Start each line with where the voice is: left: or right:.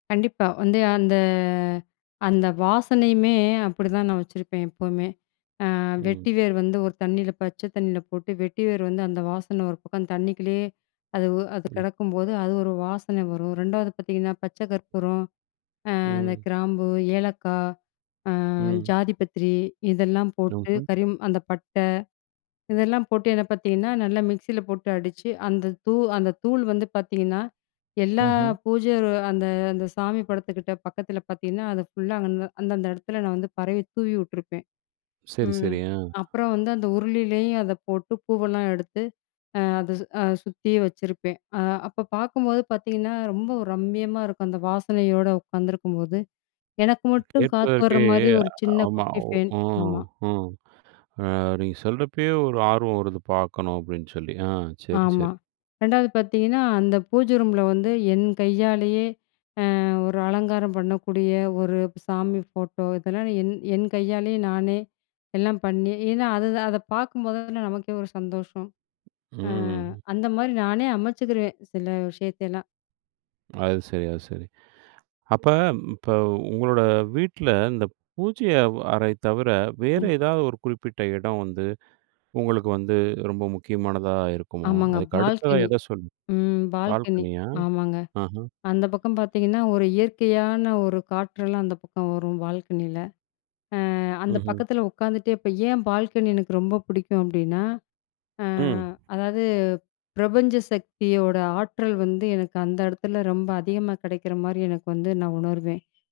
left: கண்டிப்பா. வந்து அந்த, அந்த வாசனையுமே அப்படித்தான் நான் வச்சிருப்பேன், எப்பவுமே. அ
right: ம்.
left: வெட்டி வேர் வந்து ஒரு தண்ணில பச்சை தண்ணில போட்டு, வெட்டி வேர் வந்து அந்த வாசன ஒரு பக்கம் தண்ணிக்குள்ளயே அது உ அது
right: ம்.
left: கிடக்கும்போது, அது ஒரு வாசனை வரும். 2ஆவது பாத்தீங்கன்னா, பச்சை கற்பூரம், அ அந்த
right: ம்.
left: கிராம்பு, ஏலக்காய், அ
right: ம்.
left: ஜாதி பத்திரி, இதெல்லாம் போட்டு,
right: ம்ஹ்ம்.
left: கறிம் அந்த பட்டை இதெல்லாம் போட்டு என்ன பாத்தீங்கன்னா, நல்லா மிக்ஸில போட்டு அடிச்சு அந்த தூ அந்த தூள் வந்து பாத்தீங்கன்னா, எல்லா
right: ம்ஹ்ம்.
left: பூஜை ரூ அந்த அந்த சாமி படத்துக்கிட்ட பக்கத்தில பாத்தீங்கன்னா, அது ஃபுல்லா அங்க ந அந்தந்த எடத்துல நான் வந்து பரவி தூவி உட்ருப்பேன்.
right: சரி,
left: ம்.
right: சரி. ஆ.
left: அப்புறம் வந்து, அந்த உருளிலேயும் அதை போட்டு, பூவெல்லாம் எடுத்து அ அதை சு அ சுத்தியும் வச்சிருப்பேன். அ அப்ப பாக்கும்போது பாத்தீங்கன்னா, ரொம்ப ரம்மியமா இருக்கும். அந்த வாசனையோட உக்காந்துருக்கும்போது எனக்கு மட்டும் காத்து
right: கேட்பதற்கே
left: வர்ற மாரி ஒரு சின்ன
right: ஆமா.
left: குட்டி
right: ஒ
left: ஃபேன். ஆமா.
right: ஆ, ஆ. நீங்க சொல்றப்பயே ஒரு ஆர்வம் வருது, "பாக்கணும்." அப்படின்னு சொல்லி. ஆ. சரி,
left: ஆமா.
right: சரி.
left: 2ஆவது பாத்தீங்கன்னா, அந்த பூஜை ரூமில வந்து, என் கையாலயே அ ஒரு அலங்காரம் பண்ணக்கூடிய ஒரு சாமி ஃபோட்டோ இதெல்லாம் என் என் கையாலயே நானே எல்லாம் பண்ணி ஏன்னா, அதுதான் அத பாக்கும்போது தான நமக்கே ஒரு சந்தோஷம். அ
right: ம்.
left: அந்த மாதிரி நானே அமைச்சுக்குருவேன், சில விஷயத்தையெல்லாம்.
right: அது சரி, அது சரி. அப்ப இப்ப உங்களோட வீட்ல இந்த பூஜைய வ் அறை தவிர, வேற
left: ம்.
right: ஏதாவது ஒரு குறிப்பிட்ட இடம் வந்து உங்களுக்கு வந்து ரொம்ப முக்கியமானதா இருக்குமா?
left: ஆமாங்க.
right: அதுக்கு அடுத்ததா
left: பால்கனி.
right: எதை சொல்லு
left: ம். பால்கனி.
right: பால்கனியா!
left: ஆமாங்க.
right: ஆஹா.
left: அந்த பக்கம் பாத்தீங்கன்னா ஒரு இயற்கையான ஒரு காற்றெல்லாம் அந்த பக்கம் வரும், பால்கனியில. அ அந்த
right: ம்ஹ்ம்.
left: பக்கத்தில உக்காந்துட்டே இப்போ ஏன் பால்கனி எனக்கு ரொம்ப புடிக்கும்? அப்படின்னா அ
right: ம்.
left: அதாவது பிரபஞ்ச சக்தியோட ஆற்றல் வந்து எனக்கு அந்த எடத்துல ரொம்ப அதிகமா கெடைக்கிற மாரி எனக்கு வந்து நான் உணருவேன்.